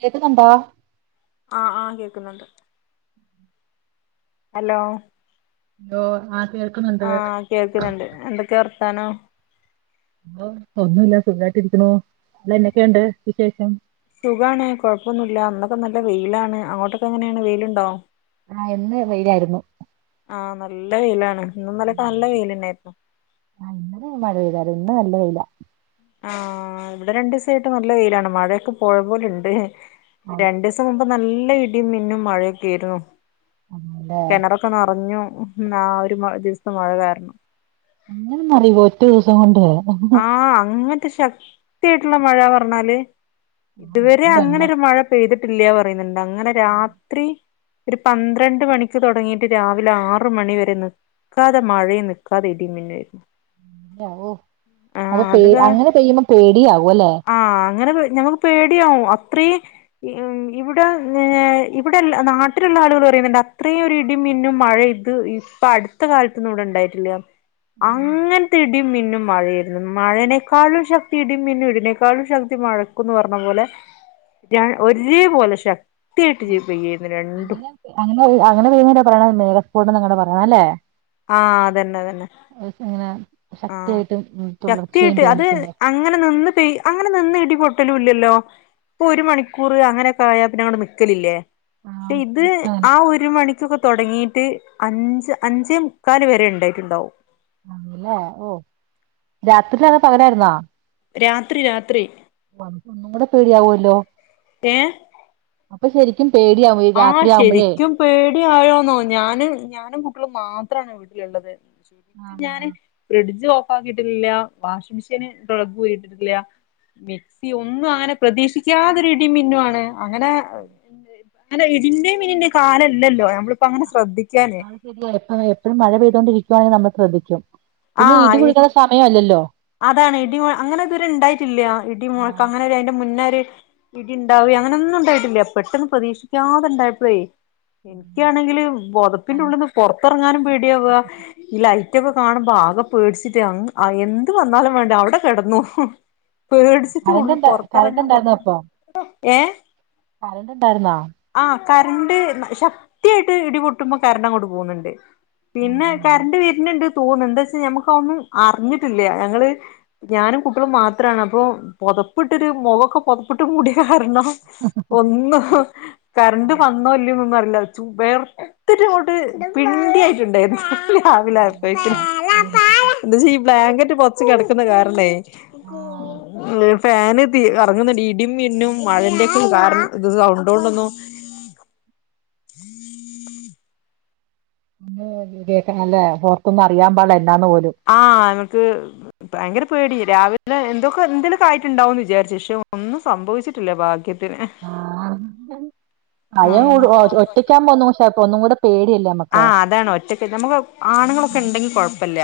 കേക്കുന്നുണ്ടോ? ആ ആ കേക്കുന്നുണ്ട്. ഹലോ ഹലോ ആ കേൾക്കുന്നുണ്ട് ആ കേൾക്ക്ന്ന്ണ്ട് എന്തൊക്കെ വർ ത്താനം ഒന്നുല്ല സുഖായിട്ടിരിക്കുണു. പിന്നെ എന്തൊക്കെയുണ്ട് വിശേഷം. സുഖാണ് കൊഴപ്പൊന്നുല്ല ഇന്നൊക്കെ നല്ല വെയിലാണ് അങ്ങോട്ടൊക്കെങ്ങനെ വെയില്ണ്ടോ? ആ ഇന്ന് വെയിലായിര്ന്നു. ആ നല്ല വെയിലാണ് ഇന്നും ഇന്നലെക്കെ നല്ല വെയിലെന്നെന്നു. ആ ഇന്നലെ മഴ പെയ്തായിരുന്നു ഇന്ന് നല്ല വെയില. ആ ഇവിടെ രണ്ടീസായിട്ട് നല്ല വെയിലാണ് മഴയൊക്കെ പോയ പോല്ണ്ട് രണ്ടീസം മുമ്പ് പ്പം നല്ല ഇടിം മിന്നും മഴയൊക്കേര്ന്നു കെണറൊക്കെ നറഞ്ഞു. മ് ആ ഒരു മ ദിവസത്തെ മഴ കാരണം അങ്ങനെന്നറയോ ഒറ്റ ദിവസം കൊണ്ട് ആ അങ്ങൻത്തെ ശക്തിയായിട്ട്ള്ള മഴ പറഞ്ഞാല് ഇതുവരെ വെള്ളം അങ്ങനൊരു മഴ പെയ്തിട്ടില്ല്യ പറയുന്ന്ണ്ട് അങ്ങനെ രാത്രി ഒരു പന്ത്രണ്ട് മണിക്ക് തൊടങ്ങിയിട്ട് രാവിലെ ആറ് മണി വരെ നി ക്കാതെ മഴേം നിക്കാതെ ഇടിം മിന്നേര്ന്നു. മ് ആ അപ്പൊ പേ കാ അങ്ങനെ പെയ്യുമ്പം പേടിയാവൊല്ലെ. ആഹ് അങ്ങനെ ഞമ്മക്ക് പേടിയാവും അത്രേം മ് ഇവിടെ ഇവിടെ നാട്ടില്ള്ള ആളുകള് പറയുന്ന്‌ണ്ട് അത്രേയൊരു ഇടിമിന്നും മഴേം ഇത് ഇപ്പൊ അടുത്ത കാലത്തൊന്നും ഇവിടെ ഇണ്ടായിട്ടില്ലാന്ന്. അങ്ങൻത്തെ ഇടിം മിന്നും മഴേര്ന്നു. മഴേനെക്കാളും ശക്തി ഇടിം മിന്നും ഇടിനേക്കാളും ശക്തി മഴക്കുംന്ന് പറഞ്ഞ പോലെ- ഞാൻ ഒരേ പോലെ ശ അങ്ങനെ അങ്ങനെ വുന്ന പറയ മേഘഫോട്ടന്ന് അങ്ങനെ പറയണം അല്ലേ ആ ഇങ്ങനെ ആ ശക്തിയായിട്ട് ഉം, തുടർച്ചയായും ശക്തിയായിട്ട് അത് പെയ്തോണ്ടിരിക്കുമ്പോ അങ്ങനെ നിന്ന് പെയ് അങ്ങനെ നിന്ന് ഇടിപൊ ട്ടലുല്ലല്ലോ ഇപ്പൊ ഒരു മണിക്കൂർ അങ്ങനെക്കെ ആയാ പിന്നെ അങ്ങട് നിക്കലില്ലേ ആ ഇത് നിക്കും അങ്ങനെ ആ ഒരു മണിക്കൊക്കെ തൊടങ്ങിട്ട് അഞ്ച് അഞ്ചേ ആണ്ല്ലേ ഓ രാത്രിയിലാന്നോ പകലായിരുന്നോ രാത്രി രാത്രി ഓ അപ്പൊ ഒന്നും കൂടെ പേടിയാവൊല്ലോ അപ്പൊ ശരിക്കും പേടിയാവും ഈ ആ രാത്രിയാവുമ്പോഴേ ശരിക്കും പേടി ആയോന്നോ ഞാനും ഞാനും കുട്ട്യേളും മാ ത്രാണ് വീട്ടിലുള്ളത് ഞാൻ ആഹ് ഫ്രിഡ് ജ് ഓഫ് ആക്കിയിട്ടില്ല വാഷിംഗ് മെഷീന് പ്ലഗ് ഊരിട്ടിട്ടില്ല. മിക്സി ഒന്നും അങ്ങനെ പ്രതീക്ഷിക്കാതൊരു ഇടിം മിന്നു ആണ് അങ്ങനെ അങ്ങനെ ഇടിന്റെയും മിന്നിന്റെയും കാലല്ലോ ഞമ്മളിപ്പോങ്ങനെ ശ്രദ്ധി അത് ശെരിയ എപ്പ എപ്പോഴും മഴ പെയ്തോണ്ടിരിക്കുവാണെ നമ്മൾ ശ്രദ്ധിക്കും ആ പിന്നെ ഇടി കുലിങ്ങണ സമയം അല്ലല്ലോ അതാണ് ഇടിമു അങ്ങനെ ഇതുവരെ ണ്ടായിട്ടില്ല ഇടിമുഴക്കം ആഹ് അങ്ങനെ [unintelligible] മുന്നൊര് ഇടി ണ്ടാവേ അങ്ങനൊന്നും ണ്ടായിട്ടില്ല പെട്ടെന്ന് പ്രതീക്ഷിക്കാതെണ്ടായപ്പഴേ എനിക്കാണെങ്കില് പൊതപ്പിന്റെ ഉള്ളിൽന്ന് പൊറത്തെറങ്ങാനും പേടിയാവ ഇ ലൈ- - റ്റൊക്കെ കാണുമ്പോ ആകെ പേടിച്ചിട്ട് എന്ത് വന്നാലും വേണ്ട അവടെ കെടന്നു പേടിച്ചിട്ട് കറണ്ട് ഉള്ള് ഇണ്ട കറണ്ട് പൊറത്തിറങ്ങാൻ പറ്റ് ഏ കരണ്ട് ണ്ടായിരുന്നോ കരണ്ട് ന ശക്തിയായിട്ട് ഇടിപൊട്ടുമ്പോ കരണ്ട് അങ്ങോട്ട് പോണ് ണ്ട്. പിന്നെ കറണ്ട് വര്ണ് ണ്ട് തോന്ന്ണ്ട് പക്ഷെ ഞമ്മക്കതൊന്നും അറിഞ്ഞിട്ടില്ല. ഞങ്ങള് ഞാനും കുട്ട്യാളും മാത്രാണ് അപ്പൊ പൊതപ്പിട്ടൊരു മൊഖോക്കെ പൊതപ്പിട്ട് മൂടിയ കാരണം ഒന്നും കറണ്ട് വന്നോ ഇല്യേന്നൊന്നും അറില്ല. വേർത്തിട്ട് ങ്ങോട്ട് പിണ്ടി ആയിട്ടുണ്ടായിരുന്നു. രാവിലെ ആയപ്പോഴേക്കും പേടിച്ചിട്ട് എന്താച്ചെ ഈ ബ്ലാങ്കറ്റ് പൊതച്ച് കെടക്ക്‌ണ കാരണേ - - ആഹ് [inaudible] ഫാന് തീ കറങ്ങുന്നുണ്ട് ഇടിമിന്നും മഴന്റെയക്കും കാരണം ത് സൗണ്ടൊണ്ടൊന്നും [inaudible] [unintelligible] അല്ലെ പൊറത്തൊന്നും അറിയാൻ പാടില്ലായിരി ആ നമക്ക് ഭയങ്കര പേടി രാവിലെ എന്തൊക്കെ എന്തെലക്കു ആയിട്ടുണ്ടാവും എന്ന് വിചാരിച്ചു ക്ഷെ ഒന്നും സംഭവിച്ചിട്ടില്ല ഭാഗ്യത് ത്തിന് ആഹ് ആ ഭയം കൂടും ഒറ്റക്കാവുമ്പോ ഒന്നും കൂടെ- ഒന്നും കൂടെ പേടിയല്ലേ ആ നമുക്ക് അതാണ് ഒറ്റക്ക് നമുക്ക് ആ ആണ്ങ്ങളൊക്കെ ണ്ടെങ്കി കൊഴപ്പല്ല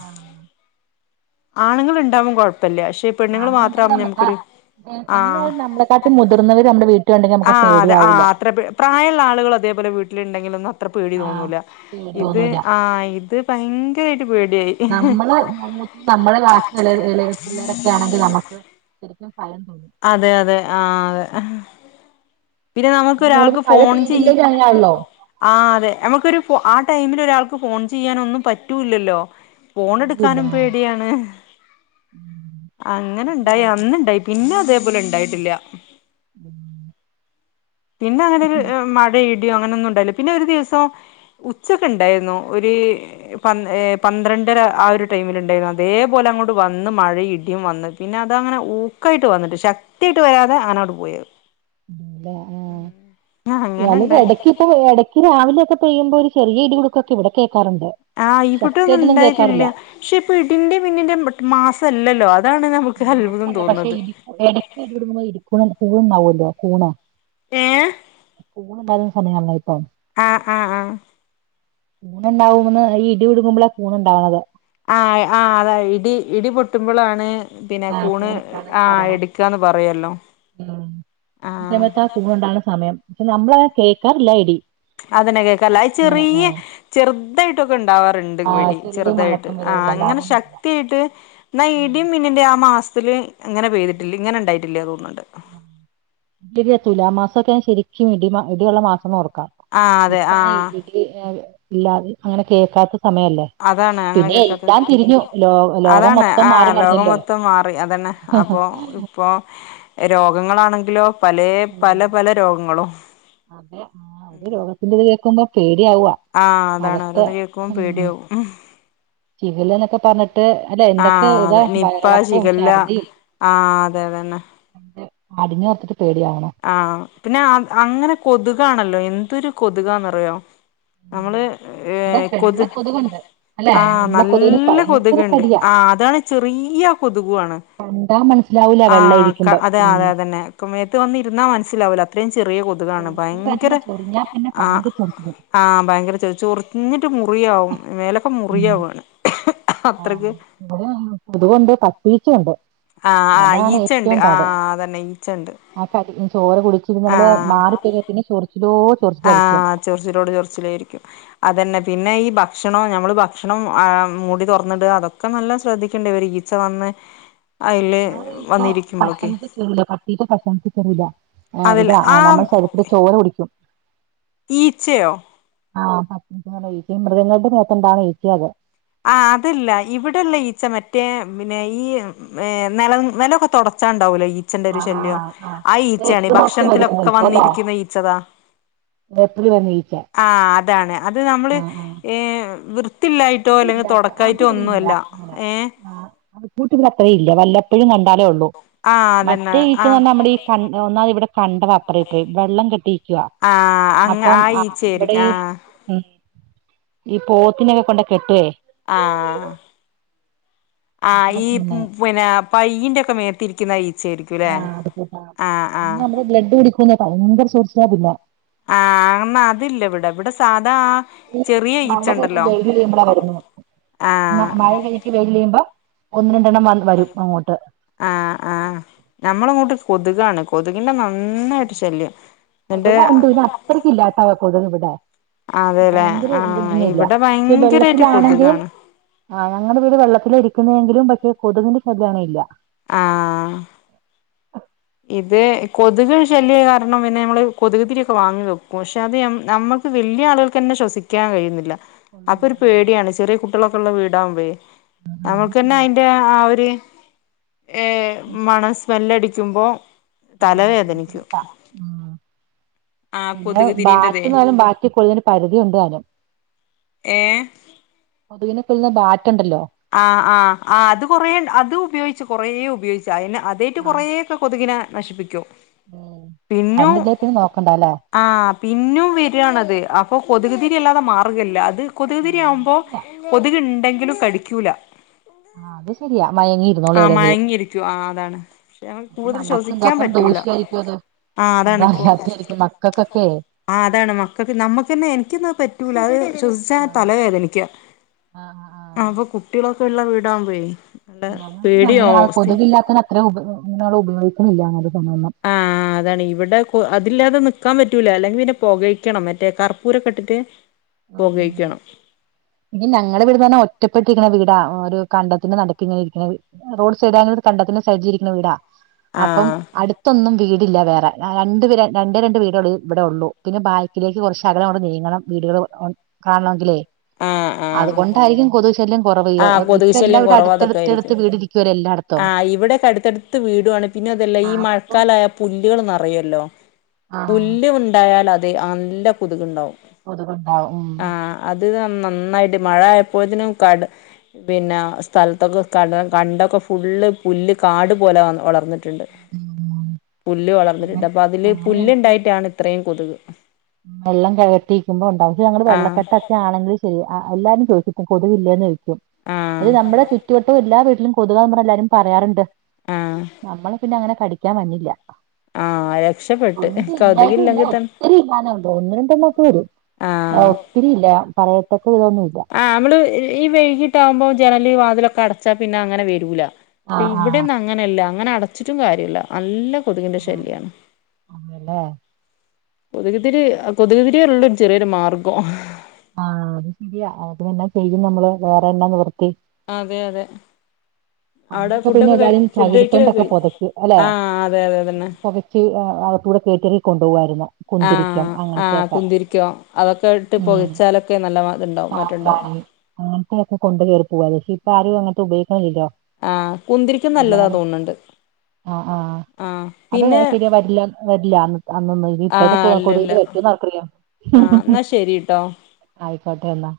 ആ ആണുങ്ങൾ ണ്ടാവുമ്പം കൊഴപ്പില്ല ക്ഷെ പെണ്ണുങ്ങള് ആണെന്നുണ്ടെങ്കിൽ മാത്രാകുമ്പം നമുക്ക് ആ ഞമുക്കൊരു ആ എങ്ങനെയാലും നമ്മളെക്കാട്ടി മുതിർന്നവര് നമ്മുടെ വീട്ടിലുണ്ടെങ്കിൽ ആ നമുക്ക് അതെ ആ പേടിയാവൂല്ല അത്ര പ്രായള്ള ആളുകളൊകെ ഇതേപോലെ വീട്ടില് ഉണ്ടെങ്കിലൊന്നും അത്ര പേടി ആഹ് തോന്നൂല പേടി ഇത് തോന്നൂല ആ ഇത് ഭയങ്കര നമ്മള് നമ്മളെ ബാക്കി എളേ പിള്ളേരൊക്കാണെങ്കിൽ നമുക്ക് ശെരിക്കും അതെ അതെ ആ അതെ പിന്നെ നമുക്ക് അത് നമ്മളിപ്പോ ഒരാൾക്ക് മഴ ഫോൺ ചെയ് പെയ്തില്ലെങ്കിൽ അങ്ങനെയാണല്ലോ ആ അതെ നമുക്കൊരു ഫോ ആ ടൈമിൽ- - ഒരാൾക്ക് ഫോൺ ചെയ്യാനൊന്നും പറ്റൂല്ലല്ലോ അതില്ല ഫോണെടുക്കാനും പേടിയാണ് അങ്ങനെ ണ്ടായി അന്നുണ്ടായി പിന്നെ അതേപോലെ ണ്ടായിട്ടില്ല പിന്നെ അങ്ങനെ ഒരു മഴ ഇടിയോ അങ്ങനെ ഒന്നും ഉണ്ടായില്ല പിന്നെ ഒരു ദിവസം ഉച്ചക്ക്ണ്ടായിരുന്നു ഒരു പൻ പന്ത്രണ്ടര ആ ഒരു ടൈമിൽ ഉണ്ടായിരുന്നു അതേപോലെ അങ്ങോട്ട് വന്ന് മഴയും ഇടിയും വന്നു പിന്നെ അത് അങ്ങനെ ഊക്കായിട്ട് വന്നിട്ട് ശക്തിയാട്ട് വരാതെ അനോട്ട് പോയത് ല്ല ആ അങ്ങനെ അലെങ്കി ഉണ്ടായി ഇടക്ക് ഇപ്പൊ ഇടക്ക് രാവിലെ ഒക്കെ പെയ്യുമ്പോ ഒരു ചെറിയ ഇടികുടുക്കക്കെണ്ട്ക്കെ ആ ഇവിട് ഒന്നും ഇണ്ടായിട്ടില്ല പക്ഷെ ഇപ്പ ഇടിന്റെ മിന്നിന്റെ മാസം അല്ലല്ലോ അ മാസല്ല പക്ഷെ [unintelligible] കൂണുണ്ടാവല്ലോ കൂണ് ഏഹ് കൂണുണ്ടാകുന്ന സമയല്ല ട്ടോ ആഹ് ആ ആ കൂണ് ഉണ്ടാവുമന്ന് ഈ ഇടി കുടുങ്ങുമ്പോളാ കൂണ് ഉണ്ടാവുന്നത് ആഹ് ആ് അതാ ഇടി ഇടി പൊട്ടുമ്പോളാണ് പിന്നെ ആഹ് കൂണ് കൂണുണ്ടാവുന്ന ആ പറയണേ എടുക്കാന്ന് പറയല്ലോ. ഉം ഈ ആഹ് സമയത്താ കൂണുണ്ടാകുന്ന സമയം പക്ഷെ നമ്മളത് കേൾക്കാറില്ല ഇടി. അതിനെ കേക്കല്ലത് അങ്ങനെ ചെറിയ ആഹ് ചെറുതായിട്ടൊക്കെ ഉണ്ടാവാ ണ്ട് വ് ആഹ് ഇടി ചെറിയ ചെറുതായിട്ട് മുഴക്കം ആ വരുവുള്ളൂ അങ്ങനെ അല്ലാതൊന്നുമില്ല ശക്തിയിട്ട് ന്നാ ഇടി മിന്നിന്റെ ആ മാസ് ത്തില് അങ്ങനെ പെയ്തിട്ടില്ല ഇങ്ങനെ ഉണ്ടായിട്ടില്ല [unintelligible] [unintelligible] തുലാമാസക്കെ ശരിക്കും ഇടി ഇടിയുള്ള മാസം ന്ന് പറെ ആഹ് അതെ ഇപ്പങ്ങനെ ആഹ് ഇ ഇല്ലാതെ അങ്ങനെ കേക്കാത്ത സമയല്ലേ അതാണ്. അങ്ങനെ പിന്നെ കേൾക്കാത്ത. എല്ലാം തിരിഞ്ഞു ലോ ലോകം അതാണ് മൊത്തം ആ മാറി ലോകം മറിഞ്ഞല്ലോ മൊത്തം മാറി. അതന്നെ അപ്പൊ. ഓ ഇപ്പോ രോഗങ്ങളാണെങ്കിലോ. പലേ പല ഉം പല രോഗങ്ങളും അതെ ആഹ് ഒരു ഉം രോഗത്തിന്റെത് കേൾക്കുമ്പോ പേടിയാവുവാ ആഹ് അതാണ് അവസ്ഥ ഓരോന്ന് കേക്ക്മ്പോ പേടിയാവും. ഷിഗലേന്നെക്കെ പറഞ്ഞി ട്ട് അല്ലേ. ആ എന്തെക്കെയിതാ അതെ നിപ്പ വയറിളക്കവും ശിഖല്ല ഛർദിം. ആ അതെ അതന്നെ അടിഞ്ഞോത്തിട് ആഹ് പിന്നെ അങ്ങെനെ കൊതുകാണല്ലോ. എന്തൊരു കൊതുകാന്നറിയോ. നമ്മെള് അതാ ഏഹ് വെള്ള കൊതു കൊതുകുണ്ട് അല്ലെ ആഹ് വെള്ള കൊതുകിന് നല്ല ഭയങ്കര കൊതുക്കെണ്ട് കടിയാ ആ അതാണ് ചെറി യ കൊതുകുവാണ് എന്താ മനസ് ആഹ് ക അതെയതെ അതന്നെ മേത്ത് വന്നിരുന്നാ മനസ്സിലാവൂലോ. ചെറിയ കൊതുകാണ്. ചൊറിച്ചിൽ ഭയങ്കര വരുന്ന ചൊറിഞ്ഞാ പിന്നെ ആ ഭയങ്കര ചൊറിച്ചില് ആ ഭയങ്കര ചൊറി. ചൊറിഞ്ഞിട്ട് മുറു യാവും മേലേക്കെ മുറിയാവാണ് ആ അത്രക്ക് കൊതുകുണ്ട്. കൊതുകൊണ്ട്. പത്തീച്ച യൊണ്ട്. ആഹ് ആഹ് അതാണ് ഈച്ചണ്ട് ഏറ്റവും പാട്. ആഹ് അതന്നെ ഈച്ചണ്ട് ആ തടിയ ചോര കുടിച്ചിട് നമ്മെള് ആഹ് മാറിക്കഴിഞ്ഞാപ്പിന്നെ ചൊറിച്ചിലോട് ആഹ് ചൊറിച്ചിലോട് ചൊറിച്ചിലാരിക്കും. അതന്നെ പിന്നെയി ഭക്ഷണം നമ്മെള് ഭക്ഷണം ആ മൂടി തൊറന്നിടുക. അതൊക്കെ നല്ല ശ്രദ്ധിക്കേണ്ടയൊരു ഈച്ച വന്ന് അയില് ആയിപ്പ വന്നിരിക്കുമ്പളൊക്കെ ഭക്ഷണത്തി കേറീല്ല. പട്ടീടെ ഭക്ഷണത്തി കേറൂല. അതിൽ ഇതാ ആഹ് നമ്മുടെ ശരീരത്തി ലെ ചോര കുടിക്കും ഈച്ചയോ ആ പച്ചിച്ചേന. മൃഗങ്ങളുടെ ദേഹ്ത്തൊണ്ടാക്കുന്ന ഈച്ചയത്. ആ അതല്ല. ഇവെടെള്ള ഈച്ച മറ്റേ പിന്നെ ഈ നില നിലൊക്കെ തൊട ച്ചൊണ്ടാവൂല ഈ ച്ചന്റെ ഒര്. ആഹ് ശല്യോ. ആഹ് ആഹ് ആ ഈച്ചയാണ് ഈ ഏപ്രിൽ മാസത്തിൽ വരുന്ന ഭക്ഷണത്തിലൊക്കെ ഈച്ച അല്ലേ വന്നിരിക്കുന്ന ഈച്ചതാ. ഏപ്രിൽ വരുന്ന ഈച്ച ആഹ് അതാണ്. അത് നമ്മള് ഏഹ് വൃത്തിയു അതില്ലട്ടോ. അതിവിടെയില്ല. അങ്ങനെ ഏ ആഹ്. അത് കൂട്ടിൽ അത്രേയില്ല. വെല്ലപ്പോഴും കണ്ടാലേ ഉള്ളൂ. ആ അതന്നെ മറ്റേ ഈച്ച ആ തന്നെ നമ്മെടെയി കൺ ഒന്നാത് ഇവെടെ കണ്ടതാപ്പറേപ്പിറേയും വെള്ളം കെട്ടിയിക്കുവ. ആ അങ്ങ അപ്പം ആ അ ഈച്ചയായിരിക്കും ഇവെടെയി ആ ഉ ഈ പോത്തിനെക്കെ കൊണ്ട് കെട്ടുവേ. ആ ആ ഈ പിന്നെ പയ്യിന്റെ മേത്തിരിക്ക്ന്ന ഈ ആ അതെക്കെട്ടോ അത് നമ്മെടെ ബ്ലഡ് കുടിക്കുന്ന ഭയങ്കര ചൊറിച്ചില്ലാ പിന്നെ. ആ അന്നാ അതില്ലവെടെ ഇവെടെ സാ രീം നല്ല ധൈര്യം വെയ്ലു വെരുമ്പളാ വെരുന്നേ. മ ആഹ് മഴ കഴിഞ്ഞിട്ട് വെയ്ല് വെരുമ്പോ. ആ ആ ഞമ്മളിങ്ങോട്ട് കൊതുകാണ്. കൊതുകിന്റെ മ കൊതുക്കൊണ്ട്. ടെ അത്രക്കില്ലാട്ടാ കൊതുകി വെടെ. അതെല്ലേ ഭയങ്കര ആഹ് ഇതൊന്നുല്ല. ഇവിടെ പക്ഷെ ഭയങ്കരായിട്ട് വെള്ളത്തിലാണങ്കേ. കൊതുകാണ് ആ് ഞങ്ങടെ വീട് വെള്ളത്തിരിക്കുന്നവെങ്കിലും പക്ഷേ കൊതുകിന്റെ ശല്യങ്ങണേയില്ല. ആഹ് ഇത് കൊതുക് ശല്യവാ കാരണം പിന്നെ ഞങ്ങെള് കൊതുകുതിരിക്കെ വാങ്ങിവെക്കും. പക്ഷെ അത് ഞ നമ്മെക്ക് വെല്യായാളുകൾക്ക് തന്നെ ശ്വസിക്കാൻ കഴിയുന്നില്ല. അപ്പൊ ഒരു പേടിയാണ്. ചെറിയ കുട്ടികളൊക്കൊള്ള വീടാവുമ്പഴേ. നമ്മെക്ക് ന്നെ ഇല്ല അയിന്റെ ആ ഒര്. ഏർ മണ സ്മെല്ലടിക്കുമ്പോ ആഹ തലവേദനിക്കും ബുദ്ധിമുട്ടാ ഉ ആ പിന്നെ കൊതുക് തിരീന്റെതേ ബാറ്റുന്നാലും ബറ്റി കൊളതിന് പരിധി ഉണ്ട് താനും ഏ ഇ ബാറ്റണ്ടല്ലോ ആ ആ ആ അത് കൊറ അത് ഉപയോഗിച്ചു കൊറേ ഉപയോഗിച്ചു ചൈന അതായിട്ട് കുറെേയ ഒക്കെ കൊതുകിനെ നശിപ്പിക്കുമോ ഉം പിന്നും കറണ്ടില്ലേ പിന്നെ നോക്കണ്ടാല്ലേ ആ പിന്നും വരിണത് അപ്പൊ കൊതുക്ുതിരി അല്ലാതെ മാർഗല്ല അത് ആഹ് കൊതുക്തിരിയാവുമ്പോൾ ശരിയാ കൊതുക് ഉണ്ടെങ്കിലും കടി അക്കല ആ അത് ശരിയാ മയങ്ങിയിരുന്നോളും ആ എവിടെയെങ്കിലും മയ്‌ങ്ങിയിരിക്കുവ ആ അതാണ് പക്ഷെ ഞങ്ങക്ക് അപ്പൊ കൂടുതൽ നമുക്ക് ശ്വസിക്കാൻ എന്താക്കണം പറ്റൂല ദൂഷ്യായിരിക്കും അത് ആ അതാണ് ഇ അതല്ലാത്തായിരിക്കും മക്കൾക്കൊക്കെ ആ അതാണ് മക്ക നമ്മുക്ക്ന്നെ എനിക്കന്താ പറ്റ റ്റ അത് ശ്വസിച്ച ആഹ് തലവേത എനിക്ക് ആഹ് അപ്പൊ കുട്ടികളൊ ക്ക ഉള്ള വീടാകുമ്പയേ നല്ല ആഹ് ആഹ് അങ്ങനെ പേടിയാവും സ്ഥി കൊതുകില്ലാത്തന് അത്ര ഉപ ഉപയോഗിക്കുന്നില്ലത് ആ അതാണ് ഇവിടെ അതില്ലാതെ ന നക്കാൻ പറ്റൂല അല്ലെങ്കിൽ പിന്നെ പുകഴണം മറ്റേ കർപ്പൂരൊക്കെ ഇട്ട് ഉ ഇനി ഞങ്ങളുടെ ഇവിടുന്ന് പറഞ്ഞാ ഒറ്റപ്പെട്ട രിക്കുന്ന വീട ഒരു കണ്ടത്തിന് നടക്കിഞ്ഞിരിക്ക റോഡ് സൈഡ് ആയ കണ്ടത്തിന്റെ സൈഡൈ ഇരിക്കുന്ന വീടാ അപ്പം ആഹ് അടുത്തൊന്നും വീട് ഇല്ല വേറെ രണ്ട രണ്ടേ രണ്ട് വീടുക ഇവിടെ ഉള്ളൂ പിന്നെ ബാക്കിലേക്ക് കുറച്ചകലം അവിടെ നീങ്ങണം വീടുകൾ കാണണമെങ്കില്ലേ ആഹ് ആഹ് അതുകൊണ്ടായിരിക്കും കൊതുശല്യം കുറവ ആഹ് കൊതുക് ഇപ്പ ശല്യം എല്ലാടെ കുറവ് അതൊക്കെ അടുത്തടുത്ത് ആയിരിക്കും വീ ആഹ് ഇവിടെക്കെ അടുത്തടുത്ത് വീടുണ് പിന്നെ അതല്ല ഈ അപ്പം മഴക്കാലായ പുല്ലുകൾന്നറിയും ആഹ് പുല്ല് ഉണ്ടായാൽ അത് നല്ല കൊതുകുണ്ടാവും അതുകൊണ്ടാവും ഉം ആഹ് അത് നന്നായിട്ട് മഴ ആയപ്പോതിനും കാട് പിന്നെ സ്ഥലത്തൊക്കെ ക കണ്ടൊക്കെ ഫുള്ള് പുല്ല് കാട് പോലെ വളർന്നിട്ട് ണ്ട് ഉം ഉം പുല്ല് വളർന്നിട്ടുണ്ട് അങ്ങനെ അപ്പൊ അതില് അങ്ങനെയായിരിക്കും പുല്ല്ണ്ടായിട്ടാണ് ഇത്രയും കൊതുക് വെള്ളം കട്ടിരിക്കുമ്പോ ഉണ്ടാവും പക്ഷെ ഞങ്ങ ആഹ് വെള്ളക്കെട്ടൊക്കെ ആണെങ്കും ശരി എല്ലാരും ചോദിച്ചിട്ടും കൊതുവില്ലേന്ന് ചോദിക്കും അക്ഷ ആഹ് നമ്മുടെ ചുറ്റുവട്ടവും എല്ലാ വീട്ടിലും പൊതുവെ നമ്മുടെ എല്ലാരും പറയാറുണ്ട് ആഹ് നമ്മളെ പിന്നെ അങ്ങനെ കടിക്കാൻ പന്നില്ല ആഹ് രക്ഷപ്പെട്ട് ഇല്ല കതുകില്ലെങ്കി തന്ന ഒത്തിരി ഇല്ലാന്നുണ്ട് ഒന്ന് രണ്ടന്നൊക്കെ വരും ഒത്തിരി ഇല്ല പറയാ ആഹ് നമ്മള് ഈ വൈകീട്ട് ആവുമ്പോ ജനല് വാതിലൊക്കെ അടച്ചാ പിന്നെ അങ്ങനെ വെരൂല. പി ആഹ് ആഹ് ഇവിടൊന്നും അങ്ങനെയല്ല അങ്ങനെ അടച്ചിട്ടും കാര്യല്ല, നല്ല കൊതുകിന്റെ ശല്യം. അതല്ലേ കൊതുകുതിരി കൊതുകുതിരി [unintelligible] ഒരു ചെറിയൊരു മാർഗം. ആഹ് അത് ശരിയാ അത് [unintelligible] ചെയ്യും നമ്മള് വേറെ എന്നാ നിവൃത്തി. അതെ അതെ. അവിടെ പണ്ടൊക്കെ പിന്നെ ഫുഡൊക്കെ കഴി എല്ലാരും ഫുഡ് കഴിക്കലൊക്കെ ചകിരിത്തൊണ്ടൊക്കെ കഴിഞ്ഞോ [unintelligible] അല്ലെ ആഹ് അതെ അതെ അതന്നെ [unintelligible] കൂടെ [unintelligible] കൊണ്ട് പോകുവായിരുന്നു. ആ ആഹ് കുന്തിരിക്കോ അതൊക്കെ ഇട്ട് പൊകച്ചാലൊക്കെ നല്ല മാ ഇത്ണ്ടാവും മറ്റോണ്ടാവും. [unintelligible] അങ്ങനത്തൊക്കെ കൊണ്ട് കേറി പോവാ [unintelligible] ഇപ്പ ആരും അങ്ങനത്തെ ഉപയോഗിക്കണില്ലല്ലോ. ആഹ് കുന്തിരിക്കം നല്ലതാ എല്ലാരും തോന്നുന്നുണ്ട്. ആഹ് ആഹ് അത് ആഹ് ശെരിയാ വരില്ല വരില്ലന്ന് അന്നൊന്ന് ഇനി ഇപ്പഴത്തെ ആഹ് കൊ ഇല്ലല്ല കൊതുകിന്റെ [unintelligible] ആർക്കറിയാ. ആഹ് എന്നാ ശെരിട്ടോ. ആയിക്കോട്ടെ എന്നാ.